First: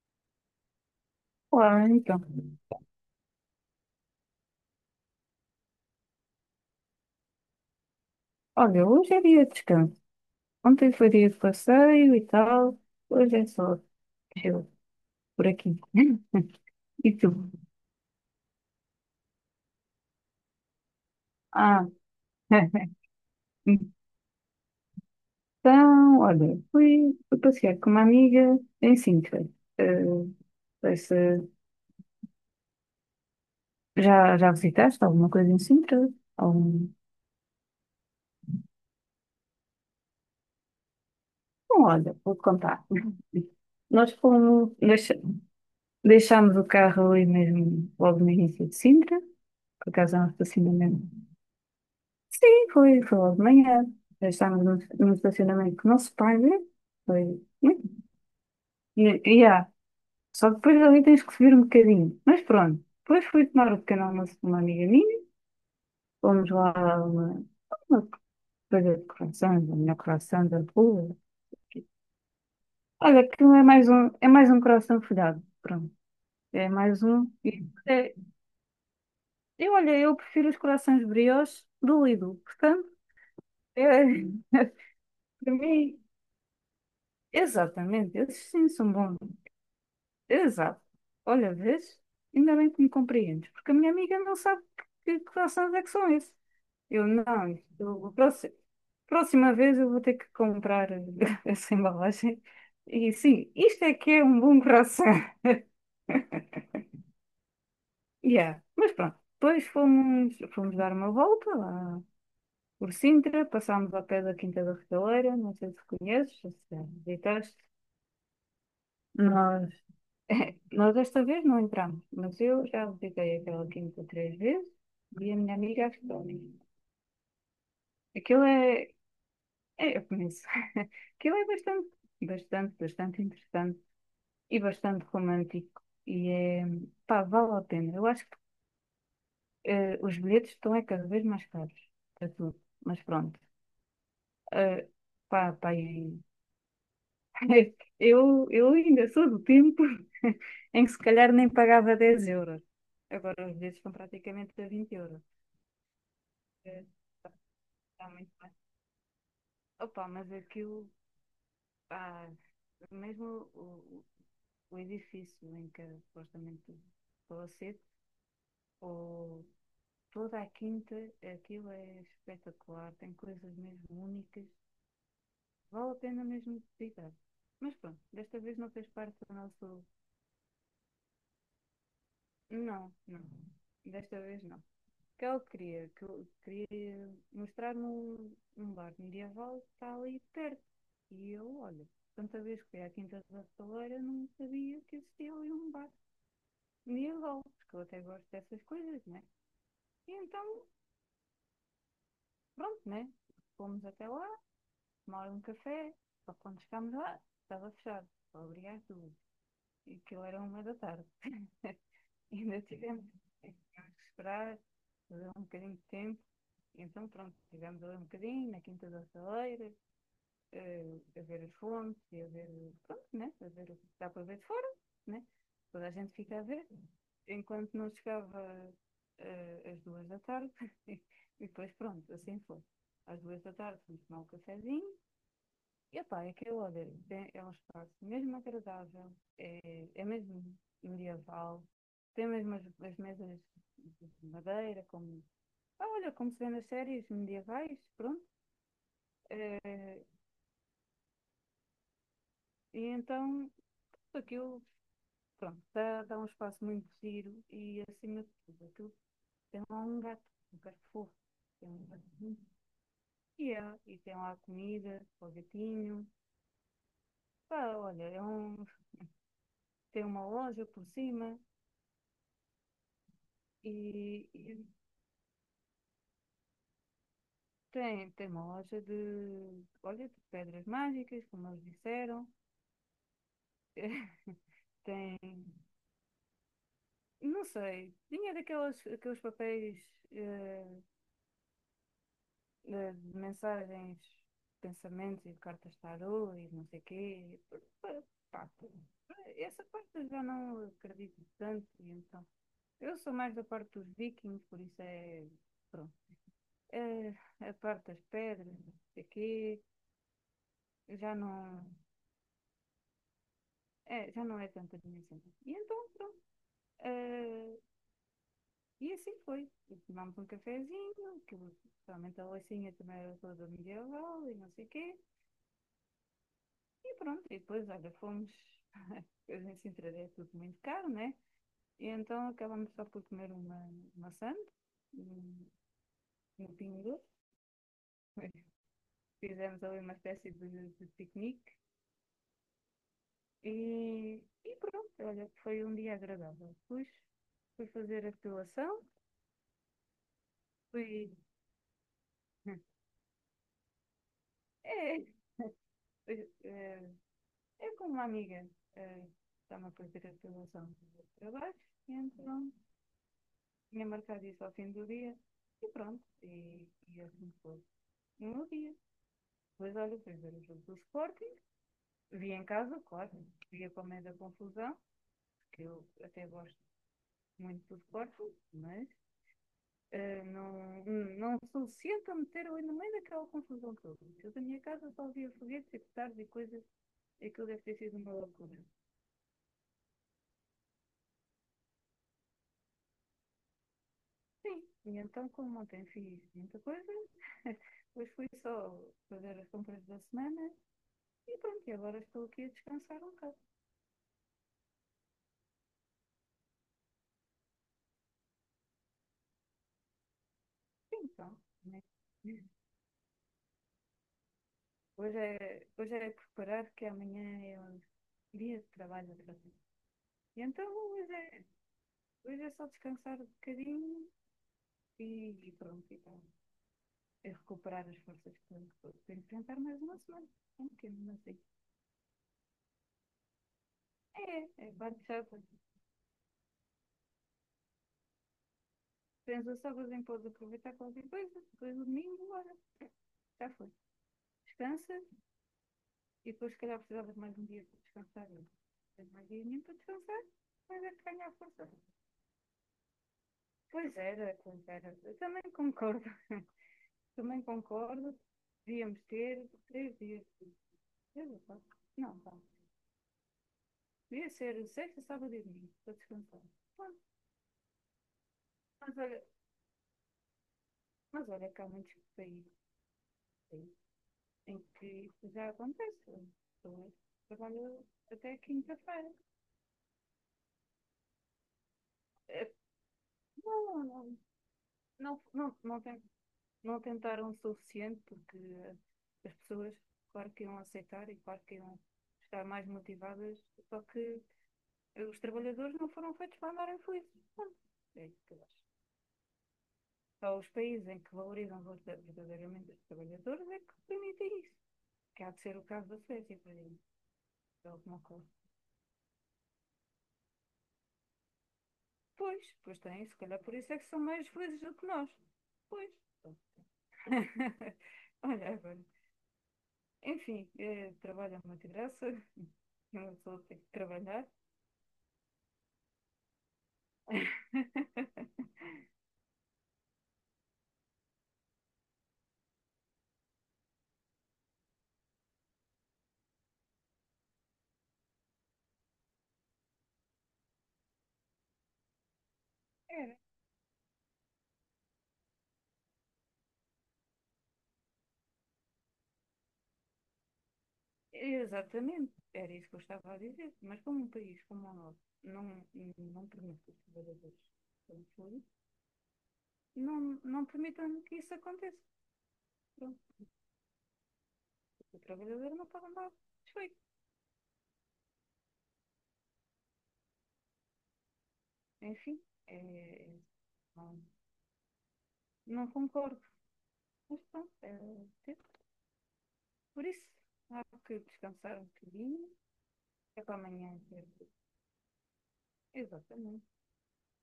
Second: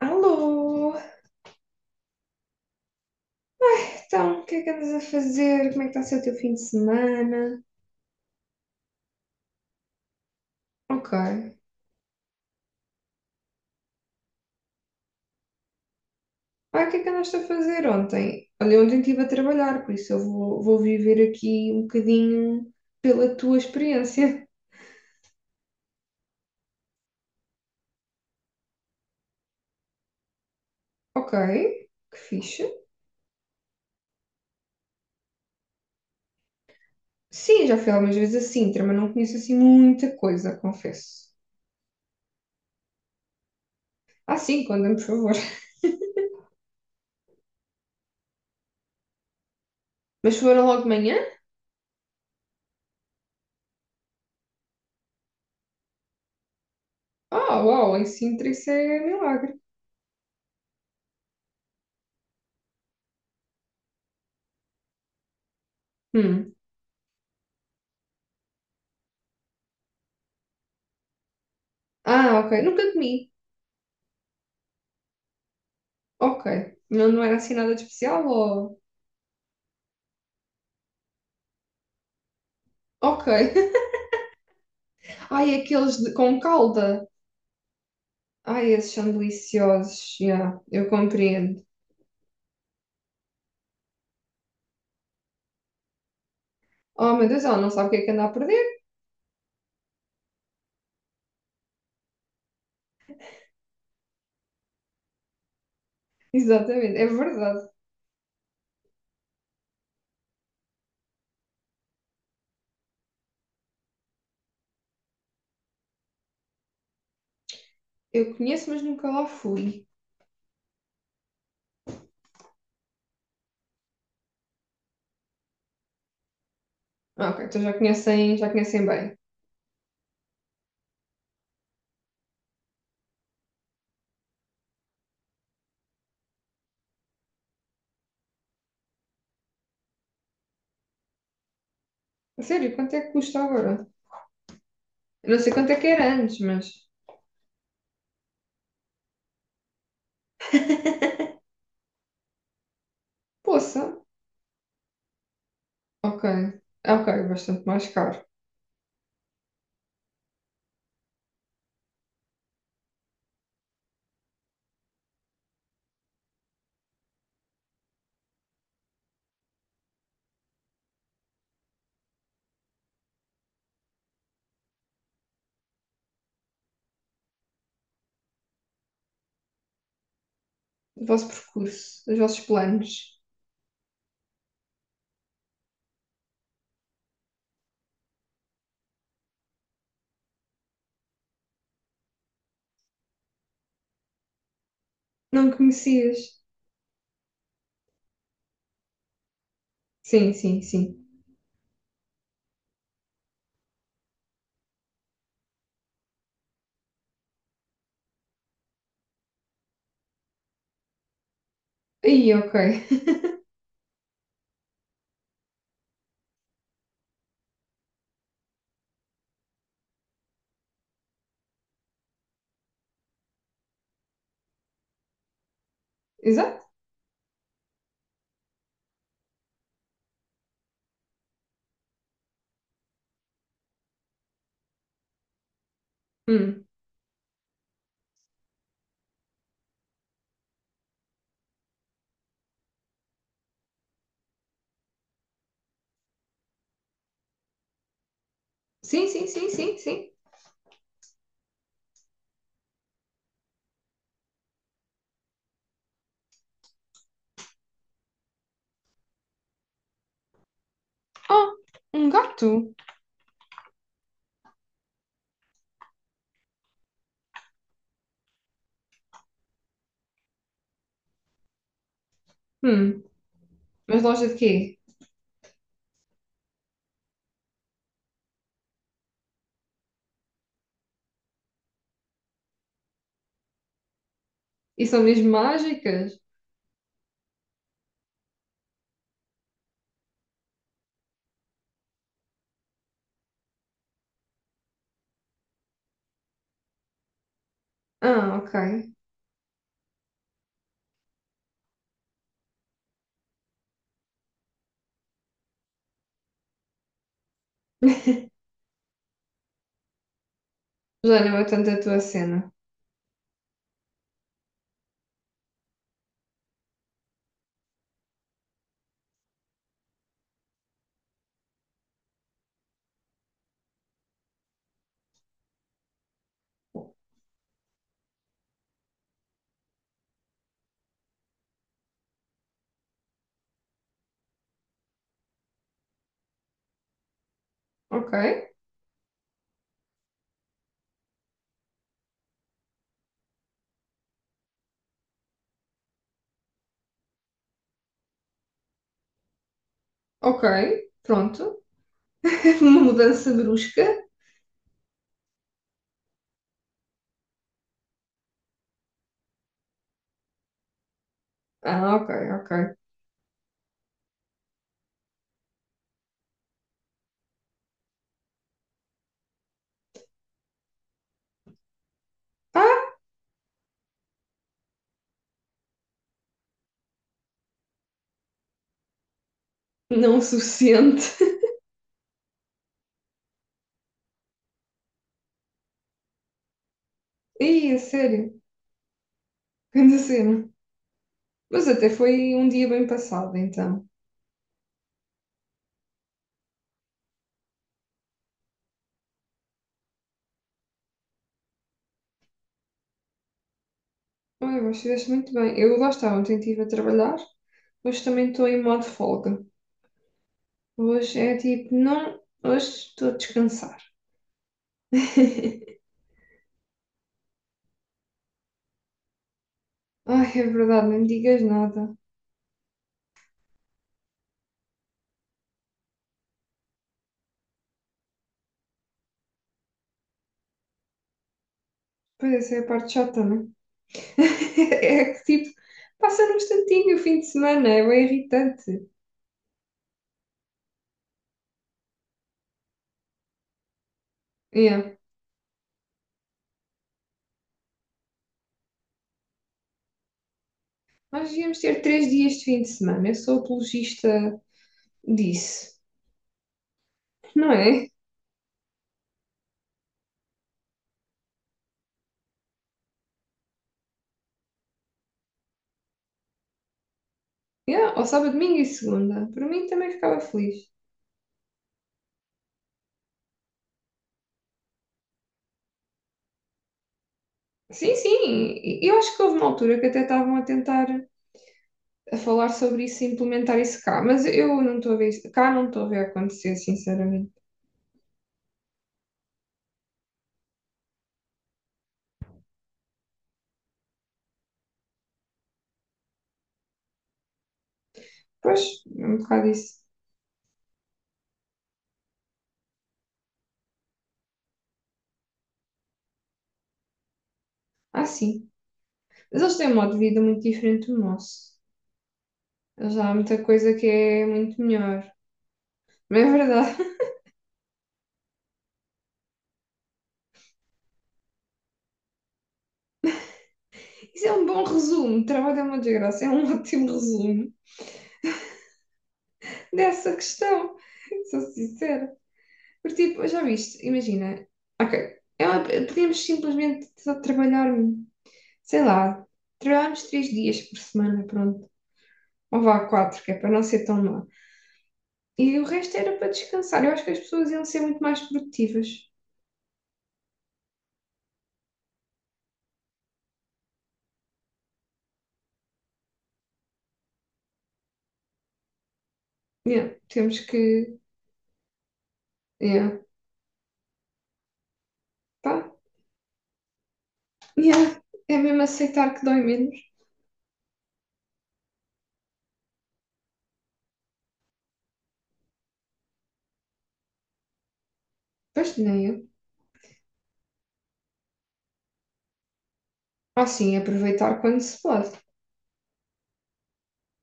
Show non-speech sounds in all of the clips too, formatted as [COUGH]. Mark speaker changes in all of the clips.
Speaker 1: Alô!
Speaker 2: Olá, então.
Speaker 1: Então, o que é que andas a fazer? Como é que está a ser o teu fim de semana?
Speaker 2: Olha, hoje é dia de descanso. Ontem
Speaker 1: Ok.
Speaker 2: foi dia de passeio e tal. Hoje é só eu por aqui. [LAUGHS]
Speaker 1: Ah, o que é que
Speaker 2: E
Speaker 1: andaste a
Speaker 2: tu?
Speaker 1: fazer ontem? Olha, ontem estive a trabalhar, por isso eu vou viver aqui um
Speaker 2: Ah,
Speaker 1: bocadinho
Speaker 2: [LAUGHS]
Speaker 1: pela tua experiência.
Speaker 2: então, olha, fui passear com uma amiga em Sintra. Não sei se
Speaker 1: Ok, que fixe.
Speaker 2: já visitaste alguma coisa em Sintra? Algum...
Speaker 1: Sim, já fui algumas vezes a Sintra, mas não conheço assim muita coisa, confesso.
Speaker 2: Bom, olha, vou-te contar. [LAUGHS] Nós
Speaker 1: Ah, sim,
Speaker 2: fomos,
Speaker 1: conta-me, por
Speaker 2: deixa,
Speaker 1: favor.
Speaker 2: deixámos o carro ali mesmo, logo no início de Sintra. Por acaso, é um
Speaker 1: Mas foram logo de
Speaker 2: estacionamento.
Speaker 1: manhã?
Speaker 2: Sim, foi logo de manhã. Já estávamos num estacionamento que não se paga. Foi.
Speaker 1: Ah, uau,
Speaker 2: hum,
Speaker 1: em Sintra isso é
Speaker 2: E, e
Speaker 1: milagre.
Speaker 2: há. Só depois ali tens que subir um bocadinho. Mas pronto. Depois fui tomar o pequeno almoço com uma amiga minha. Fomos
Speaker 1: Hum.
Speaker 2: lá a uma coisa de croissants, a melhor croissant da rua.
Speaker 1: Ah, ok. Nunca
Speaker 2: Olha,
Speaker 1: comi.
Speaker 2: aquilo é mais um coração folhado. Pronto.
Speaker 1: Ok.
Speaker 2: É mais
Speaker 1: Não, não
Speaker 2: um.
Speaker 1: era assim
Speaker 2: E,
Speaker 1: nada de
Speaker 2: é,
Speaker 1: especial ou.
Speaker 2: eu, olha, eu prefiro os corações brioches do Lidl. Portanto,
Speaker 1: Ok. [LAUGHS]
Speaker 2: é, [LAUGHS]
Speaker 1: Ai,
Speaker 2: para
Speaker 1: aqueles
Speaker 2: mim,
Speaker 1: de- com calda.
Speaker 2: exatamente. Esses sim
Speaker 1: Ai, esses
Speaker 2: são
Speaker 1: são
Speaker 2: bons.
Speaker 1: deliciosos. Já,
Speaker 2: Exato.
Speaker 1: eu
Speaker 2: Olha,
Speaker 1: compreendo.
Speaker 2: vês? Ainda bem que me compreendes, porque a minha amiga não sabe que croissants é que são esses. Eu
Speaker 1: Oh, meu Deus,
Speaker 2: não,
Speaker 1: ela não sabe o que é que anda a perder.
Speaker 2: próxima vez eu vou ter que comprar [LAUGHS] essa embalagem. E sim, isto é que é um bom croissant. [LAUGHS]
Speaker 1: [LAUGHS] Exatamente, é verdade.
Speaker 2: Yeah. Mas pronto, depois fomos dar uma volta lá por Sintra, passámos ao pé da Quinta da Regaleira, não sei se conheces, se já visitaste.
Speaker 1: Eu conheço, mas nunca lá
Speaker 2: Nós
Speaker 1: fui.
Speaker 2: [LAUGHS] Nós desta vez não entramos, mas eu já visitei aquela quinta três vezes e a minha amiga ajudou.
Speaker 1: Ah, ok, então
Speaker 2: Aquilo
Speaker 1: já conhecem bem.
Speaker 2: eu conheço, [LAUGHS] aquilo é bastante, bastante, bastante interessante e bastante romântico e pá, vale a pena. Eu acho que os bilhetes estão é cada vez mais caros para
Speaker 1: A
Speaker 2: tudo,
Speaker 1: sério, quanto
Speaker 2: mas
Speaker 1: é que custa
Speaker 2: pronto.
Speaker 1: agora?
Speaker 2: Eh,
Speaker 1: Eu não sei
Speaker 2: Pá,
Speaker 1: quanto
Speaker 2: pá,
Speaker 1: é que era antes, mas.
Speaker 2: [LAUGHS] eu ainda sou do tempo [LAUGHS] em que se
Speaker 1: [LAUGHS]
Speaker 2: calhar nem pagava 10 euros. Agora os bilhetes
Speaker 1: Poça.
Speaker 2: estão praticamente a 20 euros.
Speaker 1: Ok. Ah,
Speaker 2: eh,
Speaker 1: ok, bastante mais
Speaker 2: Está
Speaker 1: caro.
Speaker 2: muito bem. Opa, mas aquilo, pá, mesmo o- o edifício em que é supostamente estou a ser, ou toda a quinta, aquilo é espetacular, tem coisas mesmo únicas, vale a pena mesmo visitar. Mas pronto, desta vez não fez parte do nosso.
Speaker 1: O vosso percurso, os vossos
Speaker 2: Não,
Speaker 1: planos.
Speaker 2: não, desta vez não. Que eu queria mostrar num bar medieval que está ali perto. E eu, olha, tanta vez que fui à Quinta da Estaleira, não sabia que existia
Speaker 1: Não me
Speaker 2: ali um bar
Speaker 1: conhecias?
Speaker 2: medieval, porque eu até gosto dessas coisas, né? E
Speaker 1: Sim, sim,
Speaker 2: então,
Speaker 1: sim.
Speaker 2: pronto, né? Fomos até lá, tomar um café, só que quando chegámos lá, estava fechado. Obrigado. E aquilo era 1 da tarde. [LAUGHS]
Speaker 1: Aí, ok.
Speaker 2: Ainda tivemos que esperar, fazer um bocadinho de tempo. Então, pronto, estivemos ali um bocadinho na Quinta da Saleira, a ver as fontes e a ver, pronto, né? A ver o que dá para ver de fora, né? Toda a gente
Speaker 1: [LAUGHS]
Speaker 2: fica a
Speaker 1: Exato.
Speaker 2: ver. Enquanto não chegava às 2 da tarde, [LAUGHS] e depois, pronto, assim foi. Às duas da tarde fomos tomar um cafezinho e pá, aquilo,
Speaker 1: Hum.
Speaker 2: olha, bem, é um espaço mesmo agradável, é mesmo medieval, tem mesmo as mesas de madeira, como, ah, olha, como se vê nas séries medievais, pronto.
Speaker 1: Sim, sim, sim, sim, sim.
Speaker 2: E então, aquilo, pronto, dá um espaço muito giro e, acima de tudo, aquilo tem lá um gato fofo,
Speaker 1: Ah,
Speaker 2: tem um gato
Speaker 1: um
Speaker 2: muito
Speaker 1: gato?
Speaker 2: fiel, e tem lá comida, para o gatinho. Pá, olha, tem uma loja por cima
Speaker 1: Hum, mas loja
Speaker 2: e,
Speaker 1: de
Speaker 2: e
Speaker 1: quê?
Speaker 2: Tem, tem uma loja de, olha, de pedras mágicas, como eles disseram. [LAUGHS]
Speaker 1: E são mesmo
Speaker 2: Tem,
Speaker 1: mágicas?
Speaker 2: não sei, tinha daqueles aqueles papéis eh, de mensagens, pensamentos e cartas tarô e não sei quê. Pa-
Speaker 1: Ah,
Speaker 2: pa-
Speaker 1: ok.
Speaker 2: Pá, essa parte eu já não acredito tanto, e então. Eu sou mais da parte dos vikings, por isso é, pronto. Eh, a parte das
Speaker 1: [LAUGHS]
Speaker 2: pedras, não sei quê, já
Speaker 1: Já não é
Speaker 2: não,
Speaker 1: tanto a tua cena.
Speaker 2: já não é tanta a minha cena. E então, pronto. Eh, e assim foi. E tomámos um cafezinho, que realmente a Leicinha também era toda medieval e não sei o quê. E pronto, e depois, olha, fomos. [LAUGHS] Depois em Sintra é tudo muito caro, né? E então acabamos só por comer uma maçã no Pingo Doce.
Speaker 1: Ok,
Speaker 2: [LAUGHS] Fizemos ali uma espécie de piquenique e pronto, olha, foi um dia agradável. Fui fazer a depilação,
Speaker 1: ok,
Speaker 2: fui.
Speaker 1: pronto. [LAUGHS]
Speaker 2: [LAUGHS]
Speaker 1: Uma mudança brusca.
Speaker 2: É, eh, Eu com uma amiga eh, estava a fazer a apresentação do trabalho e
Speaker 1: Ah, ok,
Speaker 2: então
Speaker 1: ok.
Speaker 2: tinha marcado isso ao fim do dia e pronto, e assim foi. E um dia, depois olha, fui ver o jogo do Sporting, vi em casa,
Speaker 1: Ah,
Speaker 2: claro, via para o meio da confusão, que eu até gosto muito do Sporting, mas
Speaker 1: não o
Speaker 2: eh, não,
Speaker 1: suficiente.
Speaker 2: não sou suficiente a meter ali no meio daquela confusão toda. Eu da minha casa só via foguetes e petardos e coisas,
Speaker 1: [LAUGHS]
Speaker 2: aquilo deve
Speaker 1: Ih,
Speaker 2: ter
Speaker 1: a
Speaker 2: sido uma
Speaker 1: sério,
Speaker 2: loucura.
Speaker 1: grande cena. Mas até foi um dia bem passado, então.
Speaker 2: Sim, e então, como ontem fiz muita coisa, [LAUGHS] hoje fui só fazer as compras da semana e pronto, e agora estou aqui a descansar um bocado.
Speaker 1: Olha, mas fizeste muito bem. Eu lá estava, ontem estive a trabalhar. Hoje também estou em modo folga.
Speaker 2: Sim,
Speaker 1: Hoje
Speaker 2: então,
Speaker 1: é tipo,
Speaker 2: né?
Speaker 1: não, hoje estou a descansar.
Speaker 2: hoje,
Speaker 1: [LAUGHS]
Speaker 2: é, hoje é preparar que amanhã é um dia de trabalho outra vez.
Speaker 1: Ai,
Speaker 2: E
Speaker 1: é
Speaker 2: então,
Speaker 1: verdade, não me
Speaker 2: hoje
Speaker 1: digas
Speaker 2: é,
Speaker 1: nada.
Speaker 2: hoje é só descansar um bocadinho e pronto, e então, é recuperar as forças que tenho que enfrentar mais uma semana. É um bocadinho assim.
Speaker 1: Pois essa é a parte chata, não é?
Speaker 2: É
Speaker 1: [LAUGHS]
Speaker 2: bate
Speaker 1: É que
Speaker 2: chata.
Speaker 1: tipo, passa num instantinho o fim de semana, é bem irritante.
Speaker 2: Pensa só que os Zinho aproveitar qualquer coisa. Depois o domingo, bora. Já foi.
Speaker 1: Yeah.
Speaker 2: Descansa e depois, se calhar, precisava de mais um dia para descansar. Tens mais dia nenhum para descansar, mas é que ganha
Speaker 1: Nós
Speaker 2: a
Speaker 1: devíamos
Speaker 2: força.
Speaker 1: ter 3 dias de fim de semana, eu sou
Speaker 2: Pois era,
Speaker 1: apologista
Speaker 2: pois era. Eu também
Speaker 1: disso,
Speaker 2: concordo. [LAUGHS] também
Speaker 1: não é?
Speaker 2: concordo. Devíamos ter 3 dias. 3 ou 4? Não, vá. Devia ser sexta, sábado e domingo para descansar. Bom,
Speaker 1: Yeah. Ou sábado, domingo e
Speaker 2: mas olha,
Speaker 1: segunda. Para mim também ficava feliz.
Speaker 2: mas olha que há muitos países em que isso já acontece. Eu trabalho
Speaker 1: Sim,
Speaker 2: até
Speaker 1: sim, eu
Speaker 2: quinta-feira.
Speaker 1: acho que houve uma altura que até estavam a tentar a falar
Speaker 2: É,
Speaker 1: sobre isso e implementar
Speaker 2: Não,
Speaker 1: isso cá,
Speaker 2: não,
Speaker 1: mas eu não estou a ver
Speaker 2: não,
Speaker 1: isso, cá
Speaker 2: não,
Speaker 1: não
Speaker 2: não,
Speaker 1: estou a ver acontecer,
Speaker 2: não tentaram
Speaker 1: sinceramente.
Speaker 2: o suficiente porque as pessoas, claro que iam aceitar e claro que iam estar mais motivadas, só que os trabalhadores não foram feitos para andarem felizes. Pronto, é isso que eu acho.
Speaker 1: Pois, é um bocado isso.
Speaker 2: Só os países em que valorizam verdadeiramente os trabalhadores é que permitem isso. Que há de ser o caso da Suécia, por exemplo. É o que me
Speaker 1: Ah,
Speaker 2: ocorre.
Speaker 1: sim. Mas eles têm um modo de vida muito diferente do nosso.
Speaker 2: Pois, pois
Speaker 1: Eles
Speaker 2: têm,
Speaker 1: há
Speaker 2: se calhar
Speaker 1: muita
Speaker 2: por isso
Speaker 1: coisa
Speaker 2: é
Speaker 1: que
Speaker 2: que são
Speaker 1: é
Speaker 2: mais
Speaker 1: muito
Speaker 2: felizes do que nós.
Speaker 1: melhor.
Speaker 2: Pois.
Speaker 1: Mas é verdade.
Speaker 2: [LAUGHS] Olha, agora. Enfim, trabalho é uma desgraça, [LAUGHS] uma pessoa tem que
Speaker 1: [LAUGHS] Isso
Speaker 2: trabalhar.
Speaker 1: é um bom resumo. Trabalho é uma desgraça. É um [LAUGHS] ótimo resumo
Speaker 2: [LAUGHS]
Speaker 1: dessa questão. [LAUGHS] Sou sincera. Porque, tipo, já viste, imagina. Ok. Podíamos simplesmente só trabalhar, um, sei lá, trabalharmos 3 dias por semana, pronto. Ou vá
Speaker 2: Era.
Speaker 1: quatro, que é para não ser tão má. E o resto era para descansar. Eu acho que as pessoas iam ser muito mais produtivas.
Speaker 2: Exatamente, era isso que eu estava a dizer. Mas como um país como o nosso não permite que os trabalhadores sejam felizes,
Speaker 1: Yeah,
Speaker 2: não,
Speaker 1: temos
Speaker 2: não
Speaker 1: que.
Speaker 2: permitam que isso aconteça.
Speaker 1: Yeah.
Speaker 2: Pronto, o trabalhador
Speaker 1: Pá,
Speaker 2: não pode andar desfeito.
Speaker 1: yeah, é mesmo aceitar que dói menos.
Speaker 2: Enfim, não, não concordo. Mas pronto,
Speaker 1: Pois nem eu.
Speaker 2: por isso, há que descansar um bocadinho. É para
Speaker 1: Ah, sim,
Speaker 2: amanhã.
Speaker 1: aproveitar quando se pode.
Speaker 2: Exatamente.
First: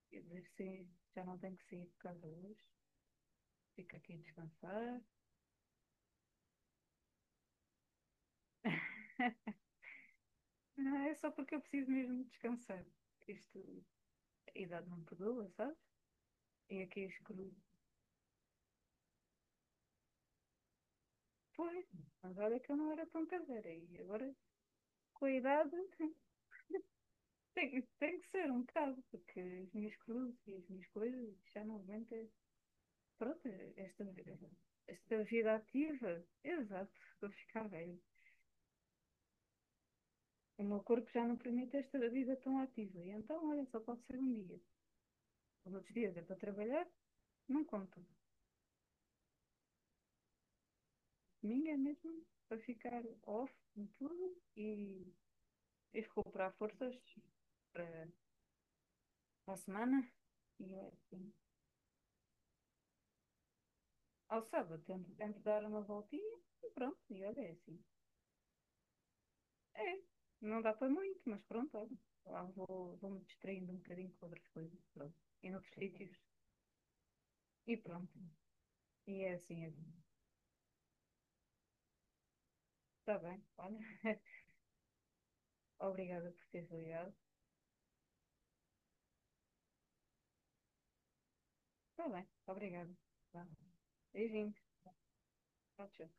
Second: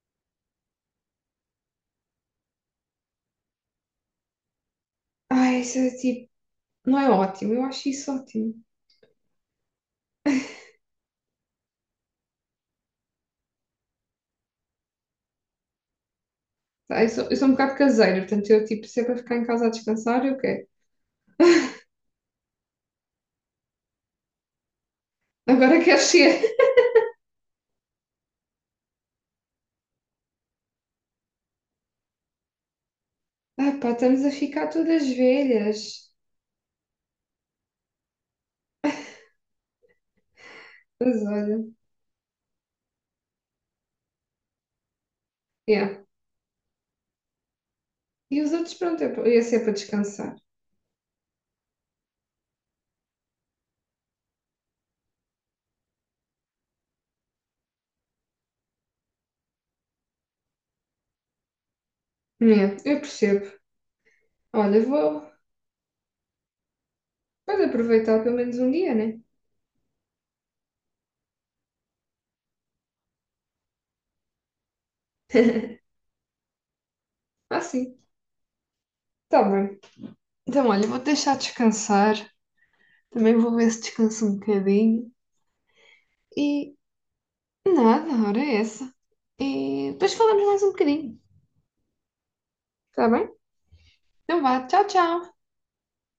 Speaker 2: Quer dizer, sim, já não tenho que sair de casa hoje. Fico aqui a descansar.
Speaker 1: Ai, isso é tipo, não é ótimo, eu acho isso ótimo.
Speaker 2: Não, é só porque eu preciso mesmo descansar. Isto, a idade não perdoa, sabe. E aqui
Speaker 1: Tá, eu sou um
Speaker 2: escolhi.
Speaker 1: bocado caseira, portanto, eu tipo, sempre para ficar em casa a descansar, eu quero.
Speaker 2: Pois, mas olha que eu não era tão caseira. E agora, com a idade,
Speaker 1: Agora quero
Speaker 2: [LAUGHS]
Speaker 1: ser. [LAUGHS]
Speaker 2: tem que ser um bocado, porque as minhas cruzes e as minhas coisas já não aguentam. Pronto,
Speaker 1: Ah, pá,
Speaker 2: esta,
Speaker 1: estamos a ficar todas
Speaker 2: esta vida
Speaker 1: velhas.
Speaker 2: ativa. Exato, estou a ficar velho. O meu corpo
Speaker 1: Mas
Speaker 2: já não
Speaker 1: olha,
Speaker 2: permite esta vida tão ativa. E então, olha, só pode ser um dia. Os
Speaker 1: yeah.
Speaker 2: outros dias é para trabalhar, não conto.
Speaker 1: E os outros, pronto, eu ia ser para descansar.
Speaker 2: Domingo é mesmo para ficar off de tudo e recuperar forças para, para a semana. E é assim.
Speaker 1: Yeah, eu percebo.
Speaker 2: Ao
Speaker 1: Olha,
Speaker 2: sábado tento,
Speaker 1: vou,
Speaker 2: tento dar uma voltinha e pronto, e olha, é
Speaker 1: vou
Speaker 2: assim.
Speaker 1: aproveitar pelo menos um dia, né?
Speaker 2: É, não dá para muito, mas pronto, olha. Lá vou me distraindo um bocadinho com outras coisas, pronto. E noutros sítios,
Speaker 1: Ah,
Speaker 2: e
Speaker 1: sim,
Speaker 2: pronto. E é
Speaker 1: tá
Speaker 2: assim, é
Speaker 1: bem.
Speaker 2: assim.
Speaker 1: Então, olha, vou deixar descansar.
Speaker 2: Está
Speaker 1: Também
Speaker 2: bem,
Speaker 1: vou ver se
Speaker 2: olha. [LAUGHS]
Speaker 1: descanso um bocadinho.
Speaker 2: Obrigada por teres
Speaker 1: E
Speaker 2: ligado.
Speaker 1: nada, ora é essa. E depois falamos mais um bocadinho,
Speaker 2: Está bem, obrigada.
Speaker 1: está bem?
Speaker 2: Vá.
Speaker 1: Então
Speaker 2: Beijinhos.
Speaker 1: vá, tchau, tchau.
Speaker 2: Tchau, tchau.